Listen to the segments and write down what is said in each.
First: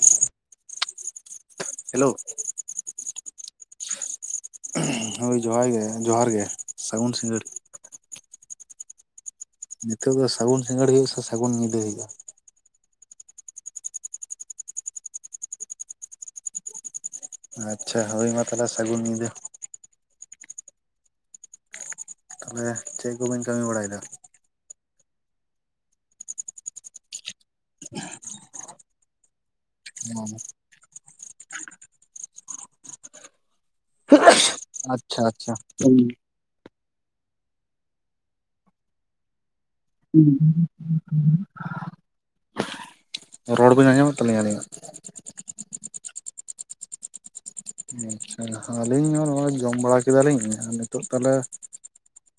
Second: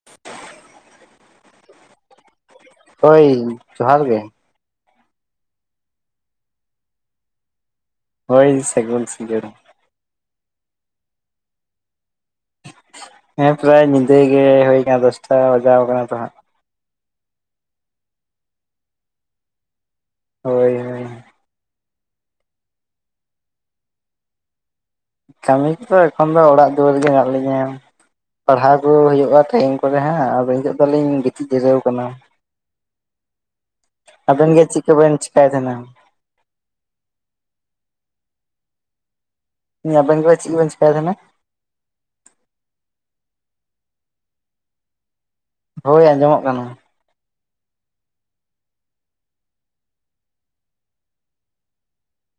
[inaudible] Hello ᱦᱳᱭ ᱡᱚᱦᱟᱨ ᱜᱮ ᱦᱳᱭ ᱡᱚᱦᱟᱨ ᱜᱮ, ᱡᱚᱦᱟᱨ ᱜᱮ, ᱥᱟᱹᱜᱩᱱ ᱥᱤᱸᱜᱟᱹᱲ᱾ ᱦᱳᱭ ᱥᱟᱹᱜᱩᱱ ᱥᱤᱸᱜᱟᱹᱲ᱾ ᱱᱤᱛᱚᱼᱜ ᱫᱚ ᱥᱟᱹᱜᱩᱱ ᱥᱤᱸᱜᱟᱹᱲ ᱜᱮ ᱥᱮ ᱥᱟᱹᱜᱩᱱ ᱧᱤᱫᱟᱹ ᱦᱩᱭᱩᱜᱼᱟ᱾ ᱦᱮᱸ ᱯᱮᱨᱟᱭ ᱧᱤᱫᱟᱹ ᱜᱮ ᱦᱳᱭ ᱠᱟᱱᱟ ᱫᱚᱥᱴᱟ ᱵᱟᱡᱟᱣ ᱠᱟᱱᱟ ᱛᱚ ᱦᱟᱸᱜ᱾ ᱟᱪᱪᱷᱟ ᱦᱳᱭ ᱢᱟ ᱛᱟᱦᱚᱞᱮ ᱥᱟᱹᱜᱩᱱ ᱧᱤᱫᱟᱹ᱾ ᱦᱳᱭ - ᱦᱳᱭ ᱛᱚᱦᱞᱮ ᱪᱮᱫ ᱠᱚᱵᱤᱱ ᱠᱟᱹᱢᱤ ᱵᱟᱲᱟᱭᱮᱫᱟ᱾ ᱠᱟᱹᱢᱤ ᱠᱚ ᱮᱠᱷᱚᱱ ᱫᱚ ᱚᱲᱟᱜ ᱫᱩᱣᱟᱹᱨ ᱨᱮᱜᱮ ᱦᱮᱱᱟᱜ ᱞᱤᱧᱟᱹ᱾ ᱯᱟᱲᱦᱟᱣ ᱠᱚ ᱦᱩᱭᱩᱜᱼᱟ, ᱴᱟᱭᱤᱢ ᱠᱚᱨᱮ ᱦᱟᱸᱜ, ᱟᱫᱚ ᱱᱤᱛᱳᱜ ᱫᱚ ᱞᱤᱧ ᱜᱤᱛᱤᱡ ᱡᱤᱨᱟᱹᱣ ᱠᱟᱱᱟ᱾ [inaudible] ᱟᱵᱮᱱ ᱜᱮ ᱪᱮᱫ ᱟᱪᱪᱷᱟ ᱠᱚᱵᱮᱱ ᱼ ᱪᱮᱠᱟᱭ ᱟᱪᱪᱷᱟ ᱛᱟᱦᱮᱱᱟ ᱟᱵᱮᱱ ᱜᱮ ᱪᱮᱫ ᱦᱩᱸ ᱠᱚᱵᱮᱱ ᱪᱮᱠᱟᱭ ᱛᱟᱦᱮᱱᱟ [unintelligible] ᱨᱚᱲ ᱵᱤᱱ ᱟᱸᱡᱚᱢᱮᱫ ᱛᱟᱹᱞᱤᱧᱟ ᱟᱹᱞᱤᱧᱟᱜ᱾ ᱦᱳᱭ ᱟᱸᱡᱚᱢᱚᱜ ᱠᱟᱱᱟ᱾ ᱟᱪᱪᱷᱟ ᱟᱹᱞᱤᱧ ᱦᱚᱸ ᱱᱚᱜᱼᱚᱭ ᱡᱚᱢ ᱵᱟᱲᱟ ᱠᱮᱫᱟ ᱞᱤᱧ, ᱟᱨ ᱱᱤᱛᱚᱜ ᱛᱟᱦᱚᱞᱮ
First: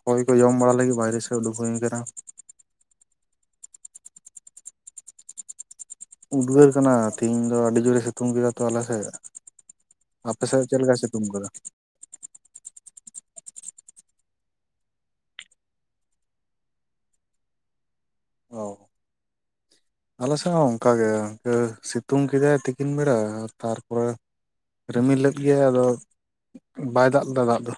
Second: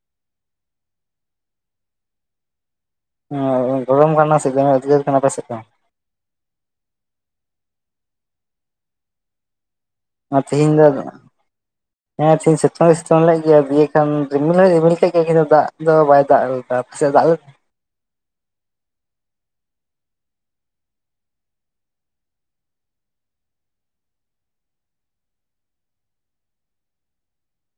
ᱦᱚᱭ ᱠᱚ ᱡᱚᱢ ᱵᱟᱲᱟ ᱞᱟᱹᱜᱤᱫ ᱵᱟᱭᱨᱮ ᱥᱮᱫ ᱩᱰᱩᱠ ᱦᱩᱭ ᱠᱟᱱᱟ᱾ ᱜᱚᱨᱚᱢ ᱠᱟᱱᱟ ᱥᱮ ᱫᱚᱢᱮ ᱩᱫᱽᱜᱟᱹᱨ ᱠᱟᱱᱟ ᱟᱯᱮ ᱥᱮᱫ ᱫᱚ᱾ ᱩᱫᱽᱜᱟᱹᱨ ᱠᱟᱱᱟ ᱛᱤᱦᱤᱧ ᱫᱚ ᱟᱹᱰᱤ ᱡᱳᱨᱮ ᱥᱤᱛᱩᱝ ᱠᱮᱫᱟ ᱛᱚ ᱟᱞᱮ ᱥᱮᱫ᱾ ᱟᱨ ᱟᱯᱮ ᱥᱮᱫ ᱛᱮᱦᱤᱧ ᱪᱮᱫ ᱫᱚ ᱞᱮᱠᱟᱭ ᱥᱤᱛᱩᱝ ᱠᱟᱫᱟ ᱦᱮᱸ ᱛᱤᱦᱤᱧ ᱥᱤᱛᱩᱝ ᱦᱚᱸᱭ ᱥᱤᱛᱩᱝ ᱞᱮᱫ ᱜᱮᱭᱟ, ᱫᱤᱭᱮ ᱠᱷᱟᱱ ᱨᱤᱢᱤᱞ ᱦᱚᱭ ᱨᱤᱢᱤᱞ ᱠᱮᱫ ᱜᱮᱭᱟ, ᱠᱤᱱᱛᱩ ᱫᱟᱜ ᱫᱚ ᱵᱟᱭ ᱫᱟᱜ ᱞᱮ ᱟᱯᱮ ᱥᱮᱫ ᱫᱟᱜᱼᱼ ᱚ [unintelligible] ᱟᱞᱮ ᱥᱮᱫ ᱦᱚᱸ ᱚᱱᱠᱟ ᱜᱮ ᱱᱚᱛᱮ ᱥᱤᱛᱩᱝ ᱠᱮᱫᱟᱭ ᱛᱤᱠᱤᱱ ᱵᱮᱲᱟ ᱛᱟᱨᱯᱚᱨᱮ ᱨᱤᱢᱤᱞ ᱞᱮᱫ ᱜᱮᱭᱟᱼᱭ ᱟᱫᱚ ᱵᱟᱭ ᱫᱟᱜ ᱞᱮᱫᱟ ᱫᱟᱜ ᱫᱚ᱾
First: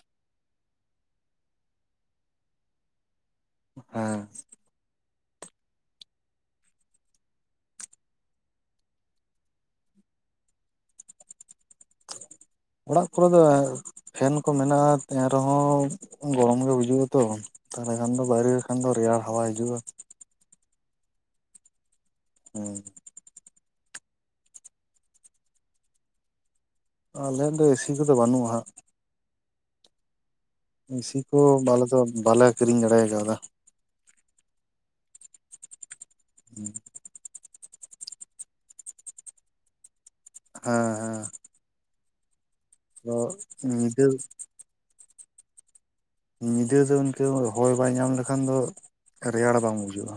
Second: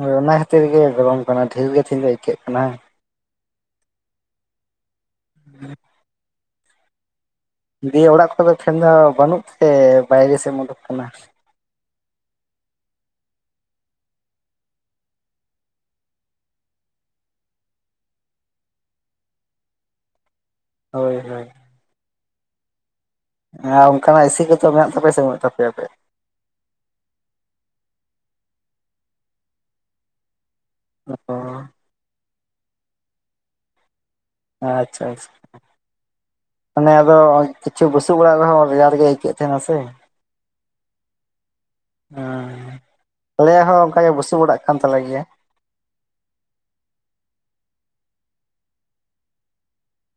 ᱦᱳᱭ ᱚᱱᱟ ᱠᱷᱟᱹᱛᱤᱨ ᱜᱮ ᱜᱚᱨᱚᱢ ᱠᱟᱱᱟ, ᱰᱷᱮᱨ ᱜᱮ ᱛᱤᱦᱤᱧ ᱫᱚ ᱟᱹᱭᱠᱟᱹᱜ ᱠᱟᱱᱟ᱾ [unintelligible] ᱦᱮᱸ [inaudible] ᱫᱤᱭᱮ ᱚᱲᱟᱜ ᱠᱚᱨᱮ ᱫᱚ ᱯᱷᱮᱱ ᱫᱚ ᱵᱟᱹᱱᱩᱜ ᱛᱮ, ᱵᱟᱭᱨᱮ ᱥᱮᱫ ᱮᱢ ᱩᱰᱩᱠ ᱠᱟᱱᱟ᱾ ᱚᱲᱟᱜ ᱠᱚᱨᱮ ᱫᱚ᱾ ᱯᱷᱮᱱ ᱠᱚ ᱢᱮᱱᱟᱜᱼᱟ, ᱮᱱ ᱨᱮᱦᱚᱸ ᱜᱚᱨᱚᱢ ᱜᱮ ᱵᱩᱡᱩᱜ ᱟᱛᱚ᱾ ᱛᱟᱦᱚᱞᱮ ᱠᱷᱟᱱ ᱫᱚ, ᱵᱟᱭᱨᱮ ᱨᱮ ᱠᱷᱟᱱ ᱫᱚ ᱨᱮᱭᱟᱲ ᱦᱟᱣᱟ ᱦᱤᱡᱩᱜᱼᱟ᱾ ᱦᱳᱭ-ᱦᱳᱭ ᱦᱮᱸ [unintelligible] ᱟᱸ ᱚᱱᱠᱟᱱᱟᱜ ᱮᱥᱤ ᱠᱚ ᱫᱚ ᱢᱮᱱᱟᱜ ᱛᱟᱯᱮᱭᱼᱟ, ᱥᱮ ᱵᱟᱹᱱᱩᱜ ᱛᱟᱯᱮᱭᱟ᱾ ᱟᱞᱮᱭᱟᱼᱜ ᱫᱚ ᱮᱥᱤ ᱠᱚᱫᱚ ᱵᱟᱹᱱᱩᱜᱼᱟ ᱦᱟᱸᱜ᱾ ᱮᱥᱤ ᱚ ᱠᱚ ᱟᱞᱮ ᱫᱚ ᱵᱟᱞᱮ ᱠᱤᱨᱤᱧ ᱫᱟᱲᱮ ᱠᱟᱣᱟᱫᱟ᱾ ᱟᱪᱪᱷᱟ ᱼ ᱟᱪᱪᱷᱟ ᱦᱮᱸ ᱢᱟᱱᱮ ᱟᱫᱚ ᱠᱤᱪᱷᱩ ᱵᱩᱥᱩᱵ ᱚᱲᱟᱜ ᱨᱮᱦᱚᱸ, ᱨᱮᱭᱟᱲ ᱜᱮ ᱟᱹᱭᱠᱟᱹᱜ ᱛᱟᱦᱮᱱᱟ ᱥᱮ᱾ ᱦᱟᱸ ᱼ ᱦᱟᱸ ᱦᱟᱸ ᱟᱞᱮᱭᱟᱼᱜ ᱦᱚᱸ ᱚᱱᱠᱟ ᱧᱤᱫᱟᱹ ᱜᱮ ᱵᱩᱥᱩᱵ ᱚᱲᱟᱜ ᱠᱟᱱ ᱛᱟᱞᱮ ᱜᱮᱭᱟ᱾ ᱧᱤᱫᱟᱹ ᱫᱚ ᱤᱱᱠᱟᱹ ᱦᱚᱭ ᱵᱟᱭ ᱧᱟᱢ ᱞᱮᱠᱷᱟᱱ ᱫᱚ, ᱨᱮᱭᱟᱲ ᱵᱟᱝ ᱵᱩᱡᱷᱟᱹᱣᱼᱟ᱾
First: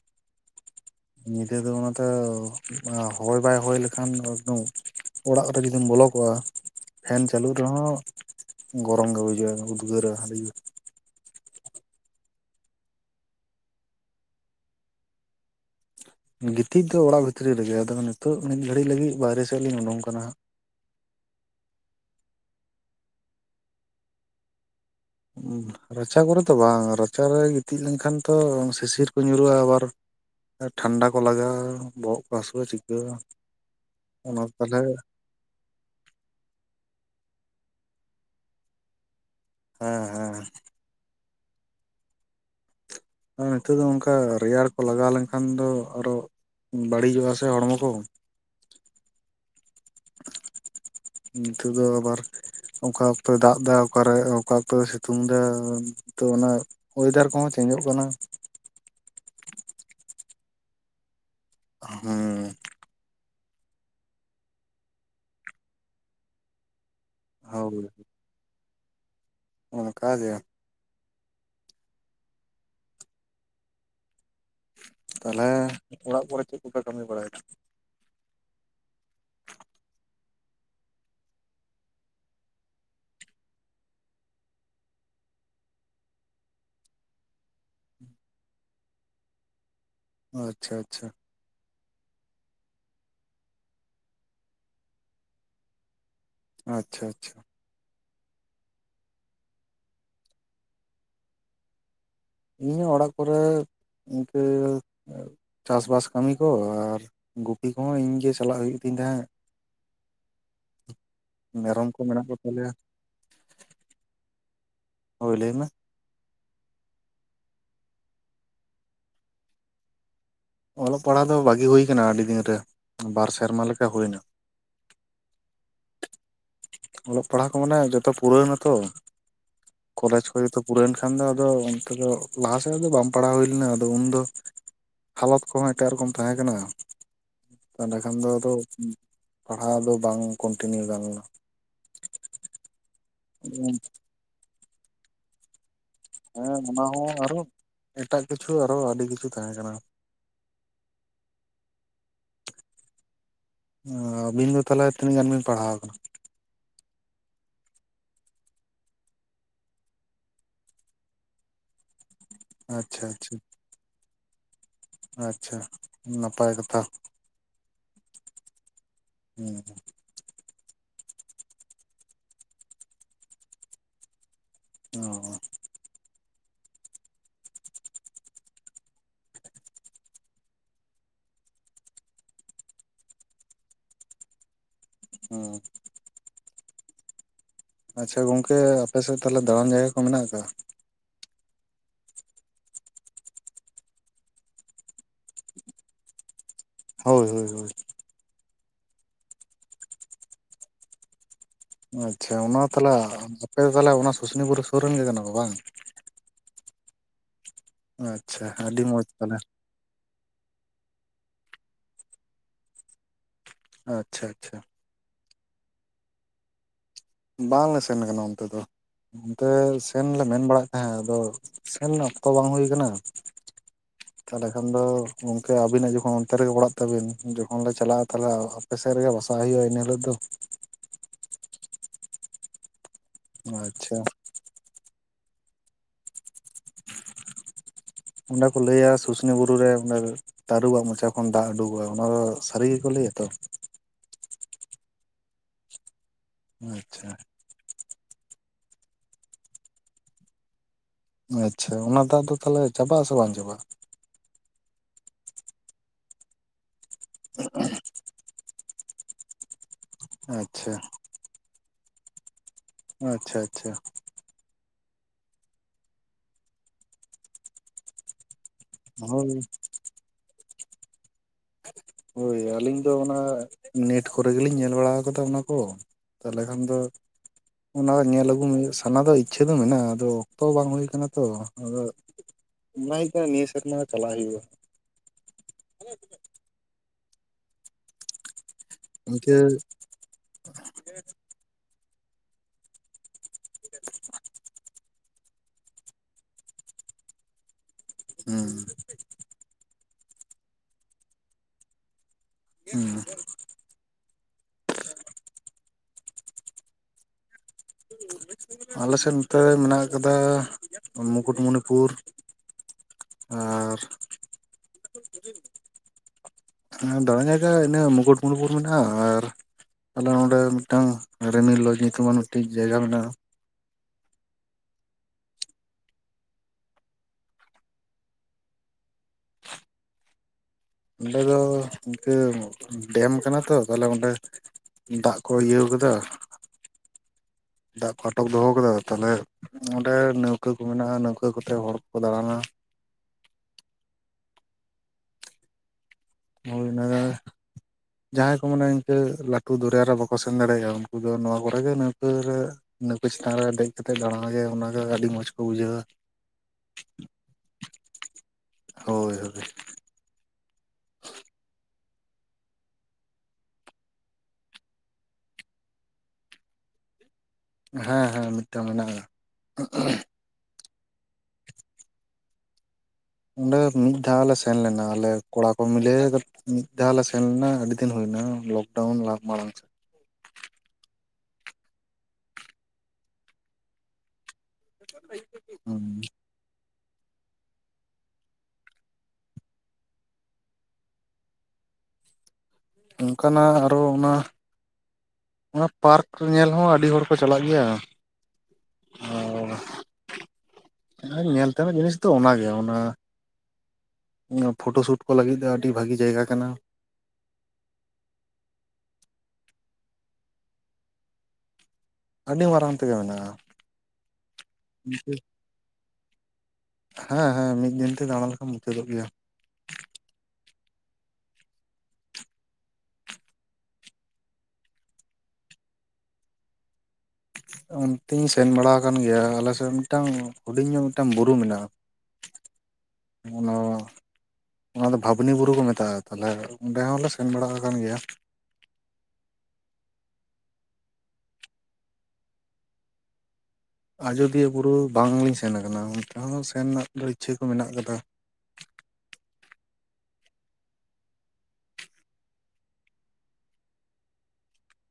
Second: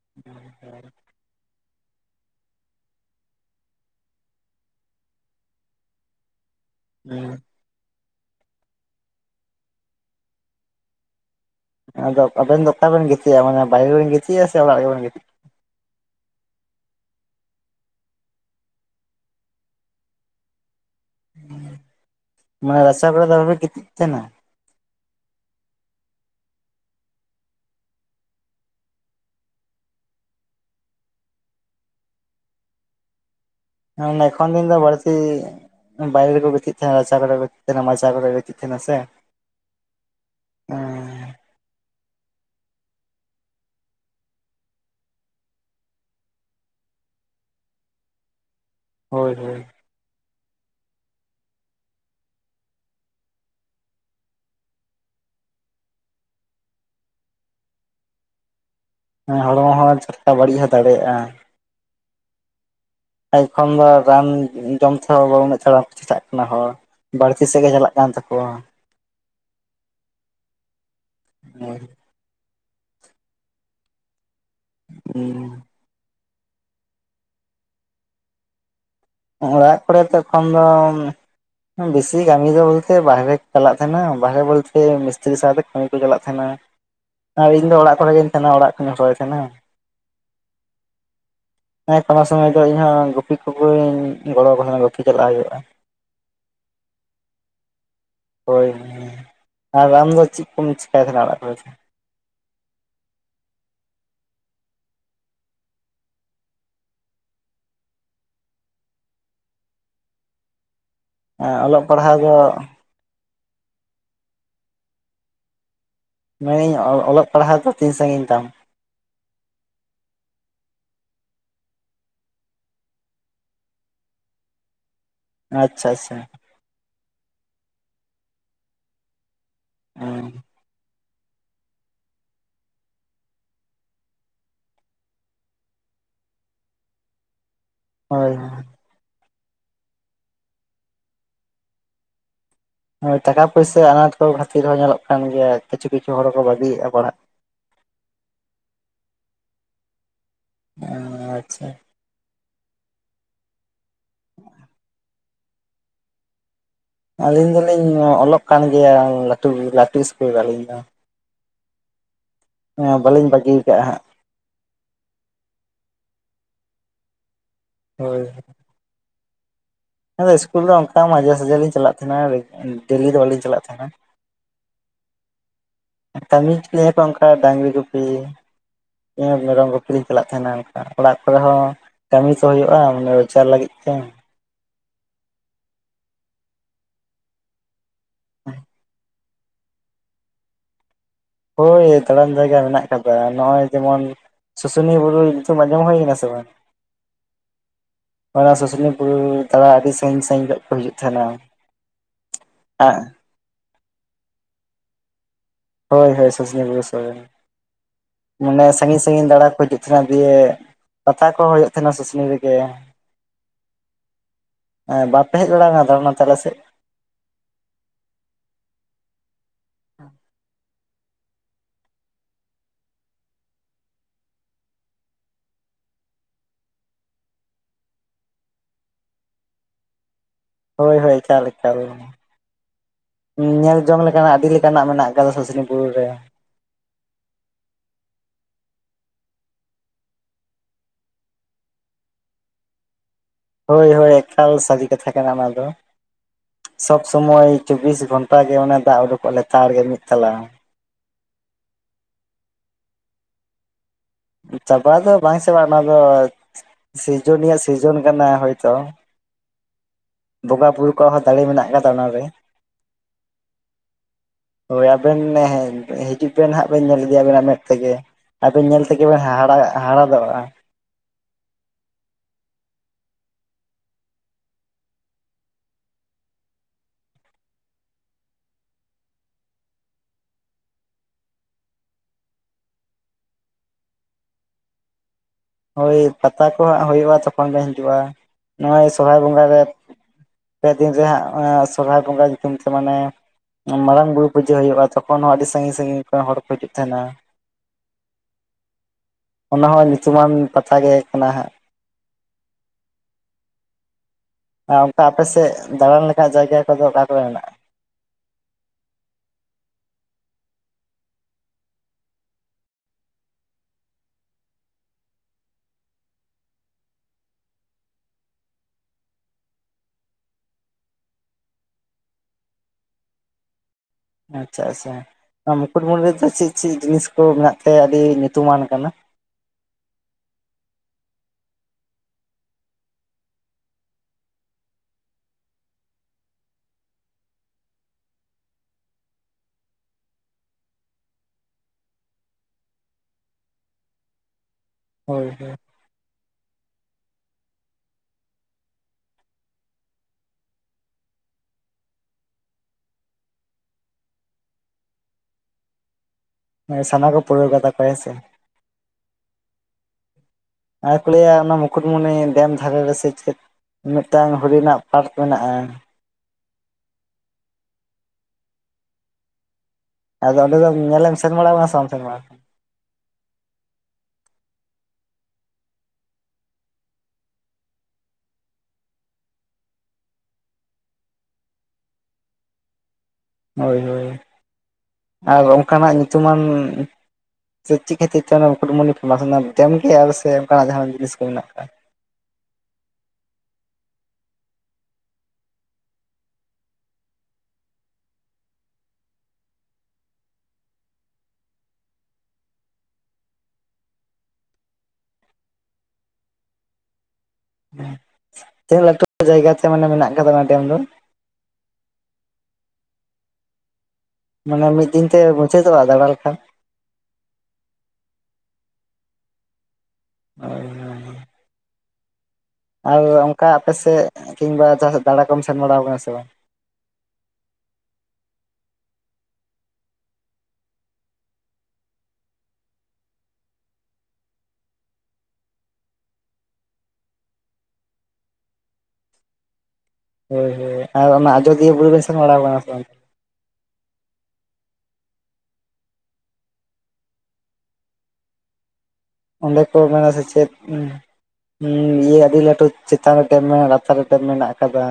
[inaudible] ᱧᱤᱫᱟᱹ ᱫᱚ ᱚᱱᱟ ᱛᱮ, ᱦᱚᱭ ᱵᱟᱭ ᱦᱚᱭ ᱞᱮᱠᱷᱟᱱ ᱮᱠᱫᱚᱢ ᱚᱲᱟᱜ ᱠᱚᱨᱮ, ᱡᱩᱫᱤᱢ ᱵᱚᱞᱚ ᱠᱚᱜᱼᱟ ᱾ ᱯᱷᱮᱱ ᱦᱩᱸ ᱪᱟᱹᱞᱩᱜ ᱨᱮᱦᱚᱸ, ᱜᱚᱨᱚᱢ ᱜᱮ ᱵᱩᱡᱷᱟᱹᱜᱼᱟ ᱾ ᱩᱫᱽᱜᱟᱹᱨᱟ ᱟᱹᱰᱤ ᱡᱩᱨ, ᱾ ᱟᱫᱚ ᱟᱵᱮᱱ ᱫᱚ, ᱚᱠᱟ ᱨᱮᱵᱮᱱ ᱜᱤᱛᱤᱡᱼᱟ? ᱢᱟᱱᱮ ᱵᱟᱭᱨᱮ ᱨᱮᱵᱮᱱ ᱜᱤᱛᱤᱡᱼᱟ, ᱥᱮ ᱚᱲᱟᱜ ᱨᱮᱵᱮᱱ ᱜᱤᱛᱤᱡᱼᱟ? ᱜᱤᱛᱤᱡ ᱫᱚ, ᱚᱲᱟᱜ ᱵᱷᱤᱛᱨᱤ ᱨᱮᱜᱮ, ᱟᱫᱚ ᱱᱤᱛᱚᱜ, ᱢᱤᱫ ᱜᱷᱟᱹᱲᱤᱡ ᱞᱟᱹᱜᱤᱫ, ᱵᱟᱦᱨᱮ ᱥᱮᱫ ᱞᱤᱧ ᱩᱰᱩᱝ ᱟᱠᱟᱱᱟ ᱾ ᱦᱟᱸᱟᱜ ᱢᱟᱱᱮ, ᱨᱟᱪᱟ ᱠᱚᱨᱮ ᱫᱚ [unintelligible] ᱵᱟᱵᱤᱱ ᱜᱤᱛᱤᱡ ᱠᱟᱱᱟ ᱾ ᱨᱟᱪᱟ ᱠᱚᱨᱮ ᱫᱚ ᱵᱟᱝ, ᱨᱟᱪᱟ ᱨᱮ ᱜᱤᱛᱤᱡ ᱞᱮᱱᱠᱷᱟᱱ ᱛᱚ, ᱥᱤᱥᱤᱨ ᱠᱚ ᱧᱩᱨᱩᱜᱼᱟ ᱾ ᱟᱵᱟᱨ- ᱴᱷᱟᱱᱰᱟ ᱠᱚ ᱞᱟᱜᱟᱜᱼᱟ ᱾ ᱵᱚᱦᱚᱜ ᱠᱚ ᱦᱟᱹᱥᱩᱜᱼᱟ ᱾ ᱪᱤᱠᱟᱜᱼᱟ? ᱦᱮ ᱮᱠᱷᱚᱱ ᱫᱤᱱ [unintelligible] ᱫᱚ ᱵᱟᱹᱲᱛᱤ ᱵᱟᱭᱨᱮ ᱨᱮᱠᱚ ᱜᱤᱛᱤᱡ ᱠᱟᱱᱟ, ᱨᱟᱪᱟ ᱠᱚᱨᱮ ᱠᱚ, ᱜᱤᱛᱤᱡ ᱠᱟᱱᱟ, ᱢᱟᱪᱟ ᱠᱚᱨᱮ ᱠᱚ, ᱜᱟᱛᱤᱡ ᱠᱟᱱᱟ ᱥᱮ? ᱦᱮᱸᱻ, ᱦᱮᱸ, ᱾ ᱦᱮᱸᱻ, ᱦᱚᱸ, ᱱᱤᱛᱚᱜ ᱫᱚ ᱚᱱᱠᱟ ᱨᱮᱭᱟᱲ ᱠᱚ, ᱞᱟᱜᱟᱣ ᱞᱮᱱᱠᱷᱟᱱ ᱫᱚ, ᱟᱨᱚ ᱵᱟᱹᱲᱤᱡᱚᱜᱼᱟ ᱥᱮ? ᱦᱚᱲᱢᱚ ᱠᱚ ᱾ ᱦᱳᱭ, ᱦᱳᱭ ᱾ ᱠᱤᱻᱪᱤ-ᱠᱤᱼᱪᱤ-ᱠᱤᱼᱪᱤ ᱠᱤᱼᱪᱤ-ᱠᱤᱼᱪᱤ-ᱠᱤ-ᱪᱤᱻᱻᱻᱻᱻ [unintelligible] ᱱᱤᱛᱚᱜ ᱫᱚ ᱟᱵᱟᱨ [unintelligible] ᱚᱠᱟ ᱚᱠᱛᱚᱭ ᱫᱟᱜ ᱮᱫᱟ, ᱚᱠᱟᱨᱮ? ᱚᱠᱟ ᱚᱠᱛᱚᱭ ᱥᱤᱛᱩᱝ ᱮᱫᱟ ᱛᱚ, ᱚᱱᱟ, ᱳᱭᱮᱫᱟᱨ ᱠᱚᱦᱚᱸ ᱪᱮᱧᱡᱚᱜ ᱠᱟᱱᱟ ᱾ ᱦᱮᱸ, ᱦᱚᱲᱢᱚ ᱦᱚᱸ ᱥᱚᱠᱛᱚ, ᱵᱟᱹᱲᱤᱡ ᱦᱚᱸ ᱫᱟᱲᱮᱭᱟᱜᱼᱟ ᱾ ᱦᱩᱸᱻ᱾ ᱮᱱᱠᱷᱚᱱ ᱫᱚ ᱨᱟᱱ ᱡᱚᱢ [unintelligible] ᱩᱱᱟᱹᱜ [unintelligible] ᱠᱟᱱᱟ ᱦᱚᱲ ᱾ ᱵᱟᱹᱲᱛᱤ ᱥᱮᱫ ᱜᱮ, ᱦᱳᱭ ᱪᱟᱞᱟᱜ ᱠᱟᱱ ᱛᱟᱠᱚᱣᱟ ᱾ ᱚᱱᱠᱟ ᱜᱮ ᱾ ᱦᱳᱭ ᱾ ᱛᱟᱦᱚᱞᱮ, ᱚᱲᱟᱜ ᱠᱚᱨᱮ ᱪᱮᱫ? ᱠᱚᱯᱮ ᱠᱟᱹᱢᱤ ᱵᱟᱲᱟᱭᱮᱫᱟ ᱾ ᱚᱲᱟᱜ ᱠᱚᱨᱮ, ᱛᱚᱠᱷᱚᱱ ᱫᱚᱢ ᱵᱮᱥᱤ ᱠᱟᱹᱢᱤ ᱫᱚ ᱵᱚᱞᱛᱮ, ᱵᱟᱦᱟᱨᱮ ᱠᱚ ᱪᱟᱞᱟᱜ ᱛᱟᱦᱮᱱᱟ, ᱵᱟᱦᱟᱨᱮ ᱵᱚᱞᱛᱮ ᱢᱤᱥᱛᱨᱤ ᱥᱟᱶᱛᱮ, ᱠᱟᱹᱢᱤ ᱠᱚ ᱪᱟᱞᱟᱜ ᱛᱟᱦᱮᱱᱟ ᱾ ᱟᱨ ᱤᱧ ᱫᱚ, ᱚᱲᱟᱜ ᱠᱚᱨᱮ ᱜᱤᱧ ᱛᱟᱦᱮᱱᱟ ᱾ ᱚᱲᱟᱜ ᱠᱩᱧ ᱦᱚᱨᱚᱭ ᱠᱟᱱᱟ ᱾ ᱳᱼ, ᱟᱪᱪᱷᱟ, ᱟᱪᱪᱷᱟ ᱾ ᱮᱸ ᱥᱚᱢᱚᱭ-ᱥᱚᱢᱚᱭ ᱫᱚ, ᱤᱧᱦᱚᱸ ᱜᱩᱯᱤ ᱠᱚᱜᱮᱧ ᱜᱚᱲᱚ ᱣᱟᱠᱚᱣᱟ ᱜᱩᱯᱤ ᱪᱟᱞᱟᱜ ᱦᱩᱭᱩᱜᱼᱟ ᱾ ᱟᱪᱪᱷᱟ ᱟᱪᱪᱷᱟ ᱾ ᱦᱳᱭ, ᱟᱨ ᱟᱢ ᱫᱚ ᱪᱤᱫ? ᱠᱚᱢ ᱪᱤᱠᱟᱭ ᱛᱟᱦᱚᱞᱮ, ᱚᱲᱟᱜ ᱠᱚᱨᱮ ᱾ ᱤᱧᱦᱚ, ᱸ ᱚᱲᱟᱜ ᱠᱚᱨᱮ ᱤᱱᱠᱟᱹ ᱪᱟᱥᱵᱟᱥ ᱠᱟᱹᱢᱤ ᱠᱚ, ᱟᱨ ᱜᱩᱯᱤ ᱠᱚᱦᱚᱸ, ᱤᱧ ᱜᱮ ᱪᱟᱞᱟᱜ ᱦᱩᱭᱩᱜ, ᱛᱤᱧ ᱛᱟᱦᱮᱸᱫ ᱾ ᱚᱞᱚᱜ ᱢᱮᱨᱚᱢ ᱠᱚ, ᱯᱟᱲᱦᱟᱣ ᱢᱮᱱᱟᱜ ᱠᱚ ᱫᱚ ᱛᱟᱞᱮᱭᱟ ᱾ ᱦᱳᱭ, ᱞᱟᱹᱭ ᱢᱮ ᱾ ᱢᱮᱱᱤᱧ, ᱚᱼᱚᱞᱚᱜ ᱯᱟᱲᱦᱟᱣ ᱫᱚ ᱛᱤᱱ ᱥᱟᱺᱜᱤᱧ ᱛᱟᱢ? ᱚᱞᱚᱜ ᱯᱟᱲᱦᱟᱜ ᱫᱚ, ᱵᱟᱜᱤ ᱦᱩᱭ ᱟᱠᱟᱱᱟ, ᱟᱹᱰᱤ ᱫᱤᱱ ᱨᱮ, ᱵᱟᱨ ᱥᱮᱨᱢᱟ ᱞᱮᱠᱟ ᱦᱩᱭ ᱮᱱᱟ ᱾ ᱟᱪᱪᱷᱟ, ᱟᱪᱪᱷᱟ ᱾ ᱚᱞᱚᱜ ᱯᱟᱲᱦᱟᱣ ᱠᱚ, ᱢᱟᱱᱮ ᱡᱚᱛᱚ ᱯᱩᱨᱟᱹᱣ ᱮᱱᱟᱛᱚ, ᱠᱚᱞᱮᱡᱽ ᱦᱩᱸ ᱠᱚ ᱡᱚᱛᱚ ᱯᱩᱨᱟᱹᱣᱮᱱ ᱠᱷᱟᱱ ᱠᱷᱟᱱ ᱫᱚ, ᱟᱫᱚ ᱚᱱᱛᱮ ᱫᱚ ᱞᱟᱦᱟ ᱥᱮᱫ ᱫᱚ, ᱵᱟᱝ ᱯᱟᱲᱦᱟᱣ ᱦᱩᱭ ᱞᱮᱱᱟ ᱾ ᱟᱫᱚ ᱩᱱᱫᱚ, ᱦᱟᱞᱚᱛ ᱠᱚᱦᱚ, ᱸ ᱮᱴᱟᱜ ᱨᱚᱠᱚᱢ ᱛᱟᱦᱮᱸ ᱠᱟᱱᱟ ᱾ ᱮᱱᱰᱮ ᱠᱷᱟᱱ ᱫᱚ, ᱦᱳᱭ ᱟᱫᱚ ᱯᱟᱲᱦᱟᱣ ᱫᱚ, ᱵᱟᱝ ᱠᱚᱱᱴᱤᱱᱤᱭᱩ ᱜᱟᱱ ᱞᱮᱱᱟ ᱾ ᱦᱳᱭ, ᱴᱟᱠᱟ ᱯᱩᱭᱥᱟ ᱟᱱᱟᱴ ᱠᱚ, ᱠᱷᱟᱹᱛᱤᱨ ᱦᱚᱸ, ᱧᱮᱞᱚᱜ ᱠᱟᱱ ᱜᱮᱭᱟ, ᱠᱤᱪᱷᱩ ᱠᱤᱪᱷᱩ ᱦᱚᱲ ᱠᱚ, ᱦᱮᱸ ᱚᱱᱟ ᱵᱟᱹᱜᱤᱭᱮᱫᱼᱟ ᱦᱚᱸ ᱯᱟᱲᱦᱟᱜ ᱾ ᱟᱨᱚ ᱮᱴᱟᱜ ᱠᱤᱪᱷᱩ, ᱟᱨ ᱦᱚᱸ ᱟᱹᱰᱤ ᱠᱤᱪᱷᱩ ᱛᱟᱦᱮᱸ ᱠᱟᱱᱟ ᱾ ᱟᱻᱪᱪᱷᱟ ᱾ ᱚᱻᱟᱵᱤᱱ ᱫᱚ, ᱛᱟᱦᱚᱞᱮ ᱛᱤᱱᱟᱹᱜ? ᱜᱟᱱ ᱵᱤᱱ ᱯᱟᱲᱦᱟᱣ ᱟᱠᱟᱱᱟ ᱾ ᱟᱹᱞᱤᱧ, ᱫᱚᱞᱤᱧ ᱚᱞᱚᱜ ᱠᱟᱱ ᱜᱮᱭᱟ, ᱞᱟᱹᱴᱩ, ᱞᱟᱹᱴᱩ ᱤᱥᱠᱩᱞ ᱨᱮ ᱟᱹᱞᱤᱧ ᱫᱚ ᱾ ᱟᱸ ᱟᱪᱪᱷᱟ ᱵᱟᱹᱞᱤᱧ ᱟᱪᱪᱷᱟ ᱵᱟᱹᱜᱤ ᱟᱠᱟᱜᱼᱟ ᱦᱟᱸᱜ ᱾ ᱟᱪᱪᱷᱟ, ᱱᱟᱯᱟᱭ ᱠᱟᱛᱷᱟ ᱾ ᱦᱳᱭ ᱾ ᱦᱩᱸ᱾ ᱟᱸᱫᱚ ᱤᱥᱠᱩᱞ ᱫᱚ ᱚᱱᱠᱟ ᱢᱟᱡᱷᱮ ᱥᱟᱡᱷᱮ ᱞᱤᱧ ᱪᱟᱞᱟᱜ ᱛᱟᱦᱮᱱᱟ, ᱰᱮᱞᱤ ᱫᱚ ᱵᱟᱞᱤᱧ ᱪᱟᱞᱟᱜ ᱛᱟᱦᱮᱱᱟ᱾ ᱚᱻ᱾ ᱠᱟᱹᱢᱤ ᱦᱚᱪᱚ ᱞᱤᱭᱟ ᱠᱚ ᱚᱱᱠᱟ ᱰᱟᱝᱨᱤ ᱜᱩᱯᱤ᱾ ᱟᱞᱤᱧᱦᱚᱸ ᱢᱮᱨᱚᱢ ᱜᱩᱯᱤᱧ ᱪᱟᱞᱟᱜ ᱛᱟᱦᱮᱱᱟ ᱚᱱᱠᱟ ᱚᱲᱟᱜ ᱠᱚᱨᱮ ᱦᱚᱸ᱾ ᱠᱟᱹᱢᱤ ᱛᱚ ᱦᱩᱭᱩᱜᱼᱟ, ᱢᱟᱱᱮ ᱨᱚᱡᱽᱠᱟᱨ ᱞᱟᱹᱜᱤᱫ ᱛᱮ᱾ ᱦᱩᱸ᱾ ᱟᱪᱪᱷᱟ ᱜᱚᱢᱠᱮ ᱟᱯᱮᱥᱮᱫ ᱛᱟᱦᱚᱞᱮ ᱫᱟᱬᱟᱱ ᱡᱟᱭᱜᱟ ᱠᱚ ᱢᱮᱱᱟᱜ ᱟᱠᱟᱜᱼᱟ? ᱦᱳᱭ ᱫᱟᱬᱟᱱ ᱡᱟᱭᱜᱟ ᱢᱮᱱᱟᱜ ᱟᱠᱟᱫᱟ᱾ ᱱᱚᱜᱼᱚᱭ ᱡᱮᱢᱚᱱ ᱥᱩᱥᱩᱱᱤᱭᱟ ᱵᱩᱨᱩ ᱧᱩᱛᱩᱢ ᱟᱸᱡᱚᱢ ᱦᱩᱭᱠᱟᱱᱟ ᱥᱮ ᱵᱟᱝ? ᱦᱳᱭ ᱦᱳᱭ ᱦᱳᱭ᱾ ᱚᱱᱟ ᱥᱩᱥᱩᱱᱤ ᱵᱩᱨᱩ ᱫᱟᱲᱟ ᱟᱹᱰᱤ ᱥᱟᱺᱜᱤᱧ ᱥᱟᱺᱟᱹᱜᱤᱧ ᱠᱷᱚᱡ ᱠᱚ ᱦᱤᱡᱩᱜ ᱛᱟᱦᱮᱱᱟ᱾ ᱟᱪᱪᱷᱟ, ᱚᱱᱟ ᱛᱟᱦᱚᱞᱮ ᱟᱜ ᱟᱯᱮ ᱫᱚ ᱛᱟᱦᱚᱞᱮ ᱚᱱᱟ ᱥᱩᱥᱩᱱᱤ ᱵᱩᱨᱩ ᱥᱩᱨ ᱨᱮᱱ ᱜᱮ ᱠᱟᱱᱟ ᱯᱮ, ᱵᱟᱝ? ᱦᱳᱭ ᱦᱳᱭ ᱥᱩᱥᱱᱤ ᱵᱩᱨᱩ ᱥᱳᱨ ᱨᱮᱱ, ᱟᱪᱪᱷᱟ ᱢᱟᱱᱮ ᱟᱹᱰᱤ ᱥᱟᱺᱜᱤᱧ ᱢᱚᱸᱡᱽ ᱥᱟᱺᱜᱤᱧ ᱛᱟᱦᱚᱞᱮ ᱫᱟᱬᱟ ᱠᱚ ᱦᱤᱡᱩᱜ [unintelligible] ᱫᱤᱭᱮ, ᱯᱟᱛᱟ ᱠᱚ ᱦᱩᱭᱩᱜ ᱛᱟᱦᱮᱱᱟ ᱥᱩᱥᱩᱱᱤ ᱨᱮᱜᱮ᱾ ᱟᱪᱪᱷᱟ ᱟᱪᱪᱷᱟ᱾ ᱮᱸ ᱵᱟᱯᱮ ᱦᱮᱡ ᱵᱟᱲᱟ ᱠᱟᱱᱟ, [unintelligible] ᱟᱞᱮ ᱥᱮᱡ? ᱵᱟᱝᱞᱮ ᱥᱮᱱ ᱠᱟᱱᱟ, ᱚᱱᱛᱮ ᱫᱚ᱾ ᱚᱱᱛᱮ ᱥᱮᱱᱞᱮ ᱢᱮᱱ ᱵᱟᱲᱟᱭᱮᱫ ᱛᱟᱦᱮᱸ ᱟᱫᱚ, ᱥᱮᱱ ᱨᱮᱱᱟ ᱚᱠᱛᱚ ᱵᱟᱝ ᱦᱩᱭ ᱠᱟᱱᱟ᱾ ᱛᱟᱦᱞᱮ ᱠᱷᱟᱱ ᱫᱚ, ᱜᱚᱝᱠᱮ ᱟᱹᱵᱤᱱᱟᱜ ᱡᱚᱠᱷᱚᱱ ᱚᱱᱛᱮ ᱨᱮᱜᱮ ᱚᱲᱟᱜ ᱛᱟᱹᱵᱤᱱ ᱡᱚᱠᱷᱚᱱ ᱞᱮ ᱪᱟᱞᱟᱜᱼᱟ, ᱛᱟᱦᱞᱮ ᱟᱯᱮ ᱥᱮᱫ ᱨᱮᱜᱮ ᱵᱟᱥᱟᱜ ᱦᱩᱭᱩᱜᱼᱟ ᱮᱱ ᱦᱤᱞᱳᱜ ᱫᱚ᱾ ᱦᱳᱭ ᱦᱳᱭ ᱮᱠᱟᱞ ᱮᱠᱟᱞ, ᱧᱮᱞ ᱟᱪᱪᱷᱟ ᱡᱚᱝ ᱞᱮᱠᱟᱱᱟᱜ ᱟᱹᱰᱤ ᱞᱮᱠ ᱞᱮᱠᱟᱱᱟᱜ ᱢᱮᱱᱟᱜ ᱟᱠᱟᱫᱟ ᱥᱩᱥᱱᱤ ᱵᱩᱨᱩ ᱨᱮ᱾ ᱚᱸᱰᱮ ᱠᱚ ᱞᱟᱹᱭᱟ ᱥᱩᱥᱱᱤ ᱵᱩᱨᱩ ᱨᱮ ᱛᱟᱹᱨᱩᱵᱼᱟᱜ ᱢᱚᱪᱟ ᱠᱷᱚᱱ ᱫᱟᱜ ᱩᱸᱰᱩ ᱜᱚᱼᱟ, ᱚᱱᱟ ᱫᱚ ᱥᱟᱹᱨᱤ ᱜᱮᱠᱚ ᱞᱟᱹᱭᱼᱟ ᱛᱚ? ᱦᱳᱭ ᱦᱳᱭ ᱮᱠᱟᱞ ᱥᱟᱨᱤ ᱠᱟᱛᱷᱟ ᱠᱟᱱᱟ ᱚᱱᱟ ᱫᱚ, ᱥᱚᱵᱽ ᱟᱪᱪᱷᱟ ᱥᱚᱢᱚᱭ ᱪᱩᱵᱽᱵᱤᱥ ᱜᱷᱚᱱᱴᱟ ᱜᱮ ᱚᱱᱟ ᱫᱟᱜ ᱩᱸᱰᱩᱼᱚᱜ ᱞᱮᱛᱟᱲ ᱜᱮ ᱢᱤᱫ ᱛᱟᱞᱟ᱾ ᱟᱪᱪᱷᱟ, ᱚᱱᱟ ᱫᱟᱜ ᱫᱚ ᱛᱟᱦᱞᱮ ᱪᱟᱵᱟᱜ ᱟᱥᱮ, ᱵᱟᱝ ᱪᱟᱵᱟᱜᱼᱟ? ᱪᱟᱵᱟ ᱫᱚ ᱵᱟᱝ ᱪᱟᱵᱟᱜᱼᱟ ᱚᱱᱟ ᱫᱚ, ᱥᱤᱨᱡᱚᱱᱤᱭᱼᱟᱜ ᱥᱤᱨᱡᱚᱱ ᱠᱟᱱᱟ ᱦᱚᱭᱛᱚ᱾ ᱵᱚᱸᱜᱟ ᱟᱪᱪᱷᱟ ᱵᱩᱨᱩ ᱠᱚᱣᱟᱜ ᱦᱚᱸ ᱫᱟᱲᱮ ᱢᱮᱱᱟᱜ ᱠᱟᱫᱟ, ᱚᱱᱟᱨᱮ᱾ ᱟᱪᱪᱷᱟ ᱟᱪᱪᱷᱟ᱾ ᱦᱳᱭ ᱟᱵᱮᱱ ᱱᱮᱦ, ᱦᱤᱡᱩᱜ ᱵᱮᱱ ᱦᱟᱸᱜ ᱵᱮᱱ ᱧᱮᱞ ᱤᱫᱤᱭᱟ ᱟᱵᱮᱱᱼᱟᱜ ᱢᱮᱫ ᱛᱮᱜᱮ᱾ ᱟᱵᱮᱱ ᱧᱮᱞ ᱛᱮᱜᱮ ᱵᱮᱱ ᱦᱳᱭ ᱦᱟᱦᱟᱲᱟ, ᱦᱟᱦᱟᱲᱟ ᱫᱚᱜᱼᱟ᱾ [inaudible] ᱦᱳᱭ, ᱟᱞᱤᱧ ᱫᱚ ᱚᱱᱟ ᱱᱮᱴ ᱠᱚᱨᱮ ᱜᱮᱞᱤᱧ ᱧᱮᱞ ᱵᱟᱲᱟᱣ ᱠᱟᱫᱟ, ᱚᱱᱟ ᱠᱚ᱾ ᱛᱟᱦᱞᱮ ᱠᱷᱟᱱ ᱫᱚ ᱚᱱᱟ ᱧᱮᱞ ᱟᱹᱜᱩ ᱥᱟᱱᱟ ᱫᱚ ᱤᱪᱪᱷᱟᱹ ᱫᱚ ᱢᱮᱱᱟᱜᱼᱟ, ᱟᱫᱚ ᱚᱠᱛᱚ ᱵᱟᱝ ᱦᱩᱭ ᱠᱟᱱᱟ ᱛᱚ᱾ ᱟᱫᱚ ᱢᱚᱱᱮ ᱦᱩᱭᱩᱜ ᱠᱟᱱᱟ, ᱱᱤᱭᱟᱹ ᱥᱮᱨᱢᱟ ᱪᱟᱞᱟᱜ ᱦᱩᱭᱩᱜᱼᱟ᱾ ᱦᱳᱭ ᱯᱟᱛᱟ ᱠᱚ ᱦᱟᱸᱜ ᱦᱳᱭᱳᱜᱼᱟ ᱛᱚᱠᱷᱚᱱ ᱵᱮᱱ ᱦᱤᱡᱩᱜᱼᱟ᱾ ᱱᱚᱼᱚᱭ ᱥᱚᱨᱦᱟᱭ ᱤᱱᱠᱟᱹ ᱵᱚᱸᱜᱟ ᱨᱮ ᱯᱮ ᱫᱤᱱ ᱨᱮ ᱦᱟᱸᱜ ᱥᱚᱨᱦᱟᱭ ᱵᱚᱸᱜᱟ ᱧᱩᱛᱩᱢ ᱛᱮ, ᱢᱟᱱᱮ ᱢᱟᱨᱟᱝ ᱵᱩᱨᱩ ᱯᱩᱡᱟᱹ ᱦᱩᱭᱩᱜᱼᱟ, ᱛᱚᱠᱷ ᱛᱚᱠᱷᱟᱱ ᱦᱚᱸ ᱟᱹᱰᱤ ᱥᱟᱺᱜᱤᱧ ᱥᱟᱺᱜᱤᱧ ᱠᱷᱚᱱ ᱦᱚᱲ ᱠᱚ ᱦᱤᱡᱩᱜ ᱛᱟᱦᱮᱱᱟ᱾ ᱦᱩᱸ᱾ ᱚᱱᱟ ᱦᱚᱸ ᱧᱩᱛᱩᱢᱟᱱ ᱯᱟᱛᱟ ᱜᱮ ᱠᱟᱱᱟ ᱦᱟᱸᱜ᱾ ᱦᱩᱸ᱾ ᱟᱨ ᱚᱝᱠᱟ ᱟᱯᱮ ᱥᱮᱫ, ᱫᱟᱬᱟᱱ ᱞᱮᱠᱟ ᱡᱟᱭᱜᱟ ᱠᱚᱫᱚ ᱚᱠᱟ ᱠᱚᱨᱮ ᱢᱮᱱᱟᱜᱼᱟ? ᱟᱞᱮ ᱥᱮᱫ ᱱᱚᱛᱮ ᱢᱮᱱᱟᱜ ᱠᱟᱫᱟ, ᱢᱩᱠᱩᱴᱢᱩᱱᱤᱯᱩᱨ᱾ ᱟᱨᱻ [inaudible] ᱦᱮᱸ ᱫᱟᱬᱟᱱ ᱡᱟᱭᱜᱟ ᱤᱱᱟᱹ ᱢᱩᱠᱩᱴᱢᱩᱱᱤᱯᱩᱨ ᱢᱮᱱᱟᱜᱼᱟ, ᱟᱨ ᱟᱞᱮ ᱚᱸᱰᱮ ᱢᱤᱫᱴᱟᱝ ᱨᱤᱢᱤᱞ ᱞᱚᱡᱽ ᱧᱩᱛᱩᱢᱟᱱ ᱢᱤᱫᱴᱤᱡ ᱡᱟᱭᱜᱟ ᱢᱮᱱᱟᱜᱼᱟ᱾ ᱦᱮᱸ ᱟᱪᱪᱷᱟ ᱟᱪᱪᱷᱟ ᱱᱚᱣᱟ ᱢᱩᱠᱩᱴ ᱵᱚᱞ ᱨᱮ ᱪᱮᱫ ᱪᱤᱜ ᱪᱤᱜ ᱡᱤᱱᱤᱥ ᱠᱚ ᱢᱮᱱᱟᱜ ᱛᱟᱭᱟ ᱟᱹᱰᱤ ᱧᱩᱛᱩᱢᱟᱱ ᱠᱟᱱᱟ? ᱚᱸᱰᱮ ᱫᱚ ᱤᱱᱠᱟᱹᱻᱢ ᱰᱮᱢ ᱠᱟᱱᱟ ᱛᱚ ᱛᱟᱦᱚᱞᱮ ᱚᱸᱰᱮ ᱫᱟᱜ ᱠᱚ ᱤᱭᱟᱹᱣᱟᱠᱟᱫᱟ, ᱫᱟᱜ ᱠᱚ ᱟᱴᱚᱠ ᱫᱚᱦᱚ ᱣᱟᱠᱟᱫᱟ, ᱛᱟᱦᱮᱞᱮ ᱚᱸᱰᱮ ᱱᱟᱹᱣᱠᱟᱹᱠᱩ ᱢᱮᱱᱟᱜ-ᱟ, ᱱᱟᱹᱣᱠᱟᱹ ᱠᱚᱛᱮ ᱦᱚᱲ ᱠᱚᱠᱚ ᱫᱟᱬᱟᱱᱟ᱾ ᱦᱳᱭ ᱦᱳᱭ᱾ ᱦᱳᱭ ᱤᱱᱟᱹ [unintelligible] ᱡᱟᱦᱟᱸᱭ ᱠᱚ ᱢᱟᱱᱮ ᱤᱧᱯᱮ ᱞᱟᱹᱴᱩ ᱫᱚᱨᱭᱟ ᱨᱮ ᱵᱟᱠᱚ ᱥᱮᱱ ᱫᱟᱲᱮᱭᱟᱜ ᱩᱱᱠᱩ ᱫᱚ ᱱᱚᱣᱟ ᱠᱚᱨᱮ ᱜᱮ ᱱᱟᱹᱣᱠᱟᱹ ᱨᱮ, ᱤᱱᱟᱹ ᱠᱚ ᱪᱮᱛᱟᱱ ᱨᱮ ᱫᱮᱡ ᱠᱟᱛᱮᱜ ᱫᱟᱬᱟ ᱜᱮ ᱚᱱᱟᱜᱮ ᱟᱹᱰᱤ ᱢᱚᱸᱡᱽ ᱠᱚ ᱵᱩᱡᱷᱟᱹᱣᱟ᱾ ᱦᱮᱸ ᱥᱟᱱᱟ ᱠᱚ ᱯᱩᱨᱟᱹᱣ ᱠᱟᱜ ᱛᱟᱠᱚᱣᱟᱭ ᱦᱮᱸ ᱥᱮ᱾ ᱦᱳᱭ [inaudible] ᱟᱨ ᱠᱚ ᱞᱟᱹᱭᱟ ᱚᱱᱟ ᱢᱩᱠᱩᱴ ᱢᱩᱱᱤ ᱰᱮᱢ ᱡᱷᱟᱨᱮ ᱨᱮ ᱥᱮ ᱪᱮᱫ? ᱢᱮᱫᱴᱟᱝ ᱦᱩᱨᱤᱱᱟᱜ ᱯᱟᱨᱠ ᱢᱮᱱᱟᱜ-ᱟ᱾ ᱦᱮᱸ ᱦᱮᱸ ᱢᱤᱫᱴᱟᱹᱝ ᱢᱮᱱᱟᱜᱼᱟ᱾ ᱟᱫᱚ ᱚᱸᱰᱮ ᱫᱚᱢ ᱧᱮᱞᱮᱢ ᱥᱮᱱ ᱵᱟᱲᱟᱣ ᱠᱟᱱᱟ ᱥᱮ ᱵᱟᱢ ᱥᱮᱱ ᱵᱟᱲᱟ ᱠᱟᱱ- ᱚᱸᱰᱮ ᱢᱤᱫ ᱫᱷᱟᱣ ᱞᱮ ᱥᱮᱱ ᱞᱮᱱᱟ ᱟᱞᱮ ᱠᱚᱲᱟ ᱠᱚ ᱢᱤᱞᱟᱹᱣ ᱠᱟ ᱢᱤᱫ ᱫᱷᱟᱣ ᱞᱮ ᱥᱮᱱ ᱞᱮᱱᱟ ᱟᱹᱰᱤ ᱫᱤᱱ ᱦᱩᱭᱮᱱᱟ ᱞᱚᱠ ᱰᱟᱹᱣᱩᱱ ᱱᱟᱜ ᱢᱟᱲᱟᱝ ᱾ ᱦᱳᱭ ᱦᱳᱭ ᱦᱚᱭ ᱟᱨ ᱦᱩᱸ ᱚᱱᱠᱟᱱᱟᱜ ᱧᱩᱛᱩᱢᱟᱱ ᱥᱮ ᱪᱮᱫ ᱠᱷᱟᱹᱛᱤᱨ ᱛᱮ ᱟᱢ ᱠᱩᱴᱢᱩᱱᱤᱠ ᱯᱷᱮᱢᱟᱥ ᱚᱱᱟ, ᱡᱚᱢ ᱠᱮᱜᱼᱟ ᱠᱚ ᱥᱮ ᱚᱱᱠᱟᱱᱟᱜ ᱡᱟᱦᱟᱸᱱ ᱡᱤᱱᱤᱥ ᱠᱚ ᱢᱮᱱᱟᱜ ᱟᱠᱟᱜ-ᱟ? ᱚᱝᱠᱟᱱᱟᱜ ᱟᱨᱚ ᱚᱱᱟ ᱚᱱᱟ ᱯᱟᱨᱠ ᱧᱮᱞ ᱦᱚᱸ ᱟᱹᱰᱤ ᱦᱚᱲ ᱠᱚ ᱪᱟᱞᱟᱜ ᱜᱮᱭᱟ? ᱦᱮᱸ! [inaudible] ᱧᱮᱞ ᱛᱮᱱᱚᱜ ᱡᱤᱱᱤᱥ ᱫᱚ ᱚᱱᱟᱜᱮ, ᱢᱟᱱᱮ ᱚᱱᱮ ᱯᱷᱳᱴᱳ ᱥᱩᱴ ᱠᱚ ᱞᱟᱹᱜᱤᱫ ᱫᱚ ᱟᱹᱰᱤ ᱵᱷᱟᱹᱜᱤ ᱡᱟᱭᱜᱟ ᱠᱟᱱᱟ᱾ ᱪᱮᱫ ᱟᱹᱛᱩ ᱡᱟᱭᱜᱟ ᱛᱮ ᱢᱟᱱᱮ ᱢᱮᱱᱟᱜ ᱟᱠᱟᱫᱟ ᱚᱱᱟ ᱛᱟᱢ ᱫᱚ? ᱟᱹᱰᱤ ᱢᱟᱨᱟᱝ ᱛᱮᱜᱮ ᱢᱮᱱᱟᱜ-ᱟ᱾ ᱢᱟᱱᱮ ᱢᱤᱫ ᱫᱤᱱ ᱛᱮ ᱢᱩᱪᱟ ᱪᱟᱵᱟᱜᱼᱟ, ᱫᱟᱬᱟ ᱞᱮᱠᱷᱟᱡ? ᱦᱮᱸ ᱦᱮᱸ ᱢᱤᱫ ᱫᱤᱱ ᱛᱮ ᱫᱟᱬᱟ ᱞᱮᱠᱷᱟᱱ ᱢᱩᱪᱟᱹᱫᱚᱜ ᱜᱮᱭᱟ᱾ ᱦᱳᱭ ᱦᱳᱭ ᱦᱚᱭ ᱾ ᱟᱹᱣ ᱭᱟ ᱚᱱᱠᱟ ᱟᱯᱮ ᱥᱮᱜ ᱠᱤᱝ ᱵᱟ ᱟᱪᱟ ᱥᱮᱜ ᱫᱟᱬᱟ ᱠᱚᱢ ᱥᱮᱱ ᱵᱟᱲᱟᱣᱟᱠᱟᱱᱟ ᱥᱮ ᱵᱟᱝ? ᱚᱱᱛᱤᱧ ᱥᱮᱱ ᱵᱟᱲᱟ ᱟᱠᱟᱱ ᱜᱮᱭᱟ ᱟᱞᱮᱥᱮᱫ ᱢᱤᱫᱴᱟᱝ ᱦᱩᱰᱤᱧ ᱧᱚᱜ ᱢᱤᱫᱴᱟᱝ ᱵᱩᱨᱩ ᱢᱮᱱᱟᱜ-ᱟ, [inaudible] ᱚᱱᱟ ᱚᱱᱟ ᱫᱚ ᱵᱷᱟᱵᱽᱱᱤ ᱵᱩᱨᱩ ᱠᱚ ᱢᱮᱛᱟᱜ-ᱟ, ᱛᱟᱦᱮᱞᱮ ᱚᱸᱰᱮ ᱦᱚᱸᱞᱮ ᱥᱮᱱ ᱵᱟᱲᱟ ᱦᱟᱠᱟᱱ ᱜᱮᱭᱟ᱾ ᱦᱳᱭ ᱦᱳᱭ ᱟᱨ ᱚᱱᱟ ᱟᱡᱚᱫᱤᱭᱟᱹ ᱵᱩᱨᱩ ᱥᱤᱸᱜᱟᱲᱟ ᱵᱚᱸᱜᱟ ᱥᱮ ᱚᱱᱛᱮ ᱟᱡᱚᱫᱤᱭᱟᱹ ᱵᱩᱨᱩ ᱵᱟᱝ ᱞᱤᱧ ᱥᱮᱱ ᱟᱠᱟᱱᱟ, ᱚᱱᱛᱮ ᱦᱚᱸ ᱥᱮᱱ ᱱᱟᱜ ᱫᱚ ᱤᱪᱪᱷᱟᱹ ᱠᱚ ᱢᱮᱱᱟᱜ ᱜᱮᱫᱚ, ᱚᱸᱰᱮ ᱠᱚ ᱢᱮᱱᱟ ᱥᱮ ᱪᱮᱫ ᱩᱸ ᱦᱩᱸ ᱤᱭᱟᱹ ᱟᱹᱰᱤ ᱞᱟᱹᱴᱩ ᱪᱮᱛᱟᱱ ᱨᱮ ᱰᱮᱢ ᱢᱮᱱᱟᱜ-ᱟ, ᱞᱟᱛᱟᱨ ᱨᱮ ᱰᱮᱢ ᱢᱮᱱᱟᱜ ᱟᱠᱟᱫᱟ᱾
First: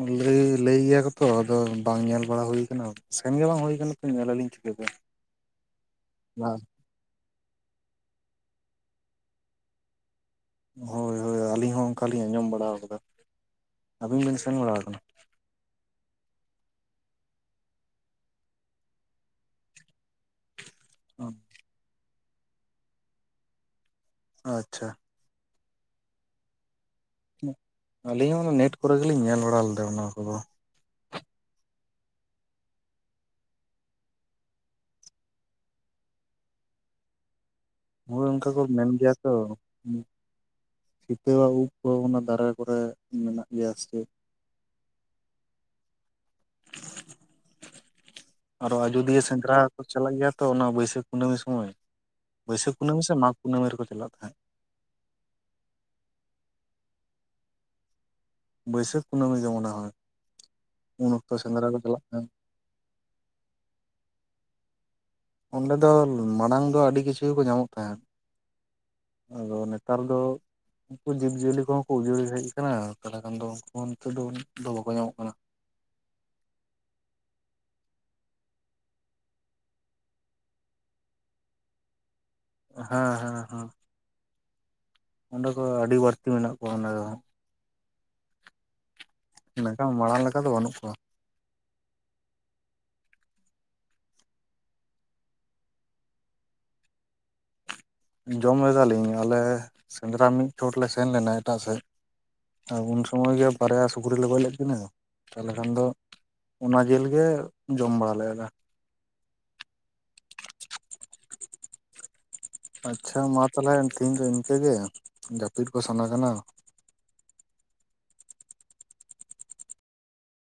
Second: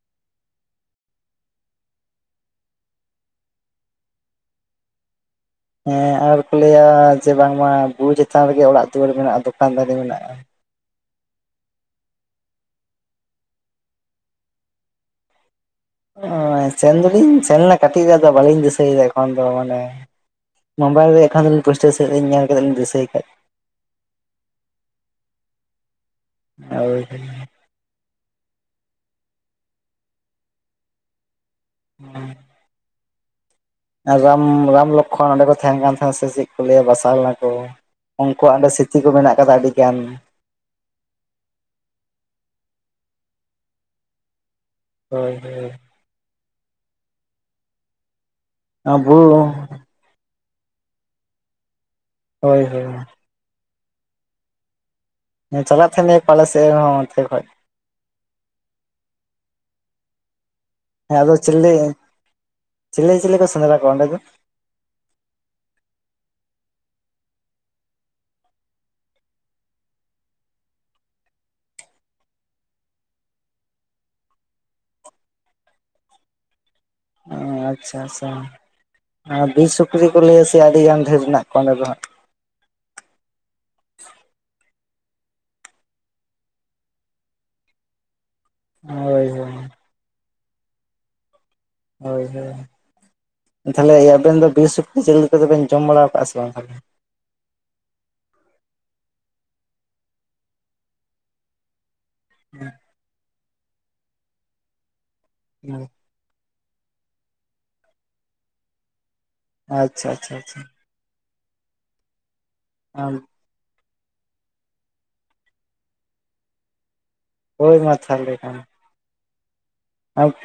ᱩᱸᱻᱞᱟᱹᱭ, ᱞᱟᱹᱭ ᱜᱮᱭᱟ ᱠᱚᱛᱚ ᱟᱫᱚ ᱵᱟᱝ ᱧᱮᱞ ᱵᱟᱲᱟ ᱦᱩᱭ ᱠᱟᱱᱟ, ᱥᱮᱱᱜᱮ ᱵᱟᱝ ᱦᱩᱭ ᱟᱠᱟᱱᱟ, ᱛᱚ ᱧᱮᱞᱟᱞᱤᱧ ᱪᱤᱠᱟᱹᱛᱮ? [inaudible] ᱦᱮᱸ ᱟᱨ ᱠᱚ ᱞᱟᱹᱭᱟ ᱡᱮ ᱵᱟᱝᱢᱟ ᱵᱩᱨᱩ ᱪᱮᱛᱟᱱ ᱨᱮᱜᱮ ᱚᱲᱟᱜ ᱫᱩᱣᱟᱹᱨ ᱢᱮᱱᱟᱜ-ᱟ, ᱫᱚᱠᱟᱱ ᱫᱟᱹᱨᱤ ᱢᱮᱱᱟᱜ-ᱟ? ᱦᱳᱭ ᱦᱳᱭ ᱟᱹᱞᱤᱧ ᱦᱚᱸ ᱚᱸᱠᱟᱞᱤᱧ ᱟᱸᱡᱚᱢ ᱵᱟᱲᱟᱣᱟᱠᱟᱫᱟ, ᱟᱹᱵᱤᱱ ᱵᱤᱱ ᱥᱮᱱ ᱵᱟᱲᱟ ᱦᱟᱠᱟᱱᱟ? ᱚᱸᱭ ᱥᱮᱱ ᱫᱚᱞᱤᱧ ᱥᱮᱱ ᱞᱮᱱᱟ, ᱠᱟᱹᱴᱤᱡ ᱨᱮ ᱟᱫᱚ ᱵᱟᱹᱞᱤᱧ ᱫᱤᱥᱟᱹᱭᱮᱫᱟ ᱮᱠᱷᱚᱱ ᱫᱚ, ᱢᱟᱱᱮ ᱢᱳᱵᱟᱭᱤᱞ ᱨᱮᱭᱟᱜ ᱠᱷᱟᱱ ᱫᱚᱞᱤᱧ ᱯᱩᱥᱴᱟᱹᱣ ᱥᱟᱹᱦᱤᱡ ᱧᱟᱢ ᱠᱟᱛᱮᱜ ᱞᱤᱧ ᱫᱤᱥᱟᱹᱭ ᱠᱷᱟᱡ? ᱟᱪᱪᱷᱟ! ᱦᱚᱭ ᱦᱚᱭ᱾ ᱩᱸᱠ ᱟᱹᱞᱤᱧ ᱦᱚᱸ ᱚᱱᱟ ᱱᱮᱴ ᱠᱚᱨᱮ ᱜᱮᱞᱤᱧ ᱧᱮᱞ ᱵᱟᱲᱟ ᱞᱮᱫᱟ ᱚᱱᱟ ᱠᱚᱫᱚ᱾ ᱦᱮᱸ! ᱨᱟᱢ, ᱨᱟᱢ ᱞᱳᱠᱷᱚᱬ ᱚᱸᱰᱮ ᱠᱚ ᱛᱟᱦᱮᱸᱱ ᱠᱟᱱ, ᱛᱟᱦᱮᱸ ᱥᱮ ᱪᱮᱫ ᱠᱚ ᱞᱟᱹᱭᱟ, ᱵᱟᱥᱟ ᱞᱮᱱᱟ ᱠᱚ? ᱦᱳᱭ ᱚᱱᱠᱟ ᱩᱱᱠᱩᱣᱟᱜ ᱚᱸᱰᱮ ᱢᱮᱱ ᱥᱤᱪᱛᱤ ᱠᱚ ᱜᱮᱭᱟ ᱢᱮᱱᱟᱜ ᱛᱚ ᱟᱠᱟᱫᱟ ᱟᱹᱰᱤᱜᱟᱱ᱾ ᱥᱤᱛᱟᱹᱣᱟᱜ ᱩᱵ ᱠᱚ ᱚᱱᱟ ᱫᱟᱨᱮ ᱠᱚᱨᱮ ᱢᱮᱱᱟᱜ ᱜᱮᱭᱟ ᱥᱮ? ᱦᱳᱭ ᱦᱳᱭ ᱾ ᱟᱨᱚ ᱟᱵᱚ ᱟᱡᱚᱫᱤᱭᱟᱹ ᱥᱮᱸᱫᱽᱨᱟ ᱠᱚ ᱪᱟᱞᱟᱜ ᱜᱮᱭᱟ ᱛᱚ, ᱚᱱᱟ ᱵᱟᱹᱭᱥᱟᱹᱠᱷ ᱠᱩᱱᱟᱹᱢᱤ ᱥᱚᱢᱚᱭ? ᱦᱳᱭ ᱵᱟᱹᱭᱥᱟᱹᱠᱷ ᱦᱳᱭ ᱠᱩᱱᱟᱹᱢᱤ ᱥᱮ ᱢᱟᱜᱽ? ᱠᱩᱱᱟᱹᱢᱤ ᱨᱮᱠᱚ ᱪᱟᱞᱟᱜ ᱛᱟᱦᱮᱸᱫ ᱦᱮᱸ ᱪᱟᱞᱟᱜ ᱛᱟᱦᱟᱱᱮ ᱯᱟᱞᱮ ᱥᱮᱫᱦᱚᱸ ᱚᱱᱛᱮ ᱠᱷᱚᱡ ᱵᱟᱹᱭᱥᱟᱹᱠᱷ ᱠᱩᱱᱟᱹᱢᱤ ᱜᱮ ᱢᱚᱱᱮ ᱦᱚᱭ᱾ ᱩᱱ ᱦᱮᱸ ᱟᱫᱚ ᱚᱠᱛᱚ ᱥᱮᱸᱫᱽᱨᱟ ᱪᱮᱞᱮ ᱠᱚ ᱪᱟᱞᱟᱜ ᱛᱟᱦᱮᱸᱫ ᱪᱤᱞᱤ ᱪᱤᱞᱤ ᱠᱚ ᱥᱮᱸᱫᱽᱨᱟ ᱠᱚᱣᱟ ᱚᱸᱰᱮ ᱫᱚ? ᱚᱸᱰᱮ ᱫᱚ ᱢᱟᱲᱟᱝ ᱫᱚ ᱟᱹᱰᱤ ᱠᱤᱪᱷᱩ ᱜᱮᱠᱚ ᱧᱟᱢᱚᱜ ᱛᱟᱦᱮᱸᱫ᱾ ᱟᱫᱚ ᱱᱮᱛᱟᱨ ᱫᱚ ᱩᱱᱠᱩ ᱡᱤᱵᱽᱡᱤᱭᱟᱹᱞᱤ ᱠᱚᱦᱚᱸ ᱠᱚ ᱩᱡᱟᱹᱲ ᱦᱮᱡᱽ ᱠᱟᱱᱟ ᱛᱟᱞᱦᱮ ᱠᱷᱟᱱ ᱫᱚ ᱩᱱᱠᱩ ᱦᱚᱸ ᱱᱤᱛᱚᱜ ᱫᱚ ᱵᱟᱠᱚ ᱧᱟᱢᱚᱜ ᱠᱟᱱᱟ᱾ ᱚ ᱟᱪᱪᱷᱟ ᱟᱪᱪᱷᱟ ᱟᱨ ᱵᱤᱨ ᱥᱩᱠᱨᱤ ᱠᱚ ᱞᱟᱹᱭᱟ ᱥᱮᱭ ᱟᱰᱤᱜᱟᱱ ᱜᱷᱮᱨ ᱢᱮᱱᱟᱜ ᱠᱚᱣᱟ ᱚᱸᱰᱮ ᱫᱚ ᱦᱟᱸᱜ ᱦᱟᱸ ᱦᱟᱸ ᱦᱟᱸᱱ ᱚᱸᱰᱮ ᱠᱚ ᱟᱹᱰᱤ ᱵᱟᱹᱲᱛᱤ ᱢᱮᱱᱟᱜ ᱠᱚᱣᱟ ᱚᱱᱮᱫᱚ ᱦᱳᱭ ᱦᱳᱭ ᱢᱮᱱᱠᱷᱟᱱ ᱢᱟᱲᱟᱝ ᱞᱮᱠᱟ ᱫᱚ ᱵᱟᱹᱱᱩᱜ ᱠᱚᱣᱟ᱾ ᱦᱳᱭ ᱦᱳᱭ ᱮᱠᱷᱟᱱ ᱞᱟᱭ ᱟᱵᱤᱱ ᱫᱚ ᱵᱤᱨ ᱥᱚᱠᱨᱤ ᱡᱤᱞᱤ ᱠᱚᱫᱚ ᱵᱮᱱ ᱡᱚᱢ ᱵᱟᱲᱟ ᱠᱟᱜ-ᱟ ᱥᱮ ᱵᱟᱝ? ᱡᱚᱢ ᱞᱮᱫᱟᱞᱤᱧ ᱟᱞᱮ ᱥᱮᱸᱫᱽᱨᱟ ᱢᱤᱫ ᱪᱚᱴ ᱞᱮ ᱥᱮᱱ ᱞᱮᱱᱟ ᱮᱴᱟᱜ ᱥᱮᱫ ᱦᱮᱸ ᱟᱨ ᱩᱱ ᱥᱚᱢᱚᱭ ᱜᱮ ᱵᱟᱨᱭᱟ ᱥᱩᱠᱨᱤ ᱞᱮ ᱜᱚᱡᱽ ᱞᱮᱫ ᱠᱤᱱᱟᱹ ᱛᱟᱞᱦᱮ ᱠᱷᱟᱱ ᱦᱮᱸ ᱫᱚ ᱚᱱᱟ ᱡᱤᱞ ᱜᱮ ᱡᱚᱢ ᱵᱟᱲᱟ ᱞᱮᱼᱟ ᱞᱮ᱾ ᱟᱪᱪᱷᱟ ᱟᱪᱪᱷᱟ ᱟᱪᱪᱷᱟ ᱟᱪᱪᱷᱟ ᱢᱟ ᱛᱟᱦᱞᱮ ᱛᱤᱦᱤᱧ ᱫᱚ ᱤᱱᱠᱟᱹᱜᱮ ᱡᱟᱹᱯᱤᱫ ᱠᱚ ᱥᱟᱱᱟ ᱠᱟᱱᱟ᱾ ᱦᱳᱭ ᱢᱟ ᱛᱷᱟᱞᱦᱮ ᱠᱷᱟᱱ᱾ [unintelligible]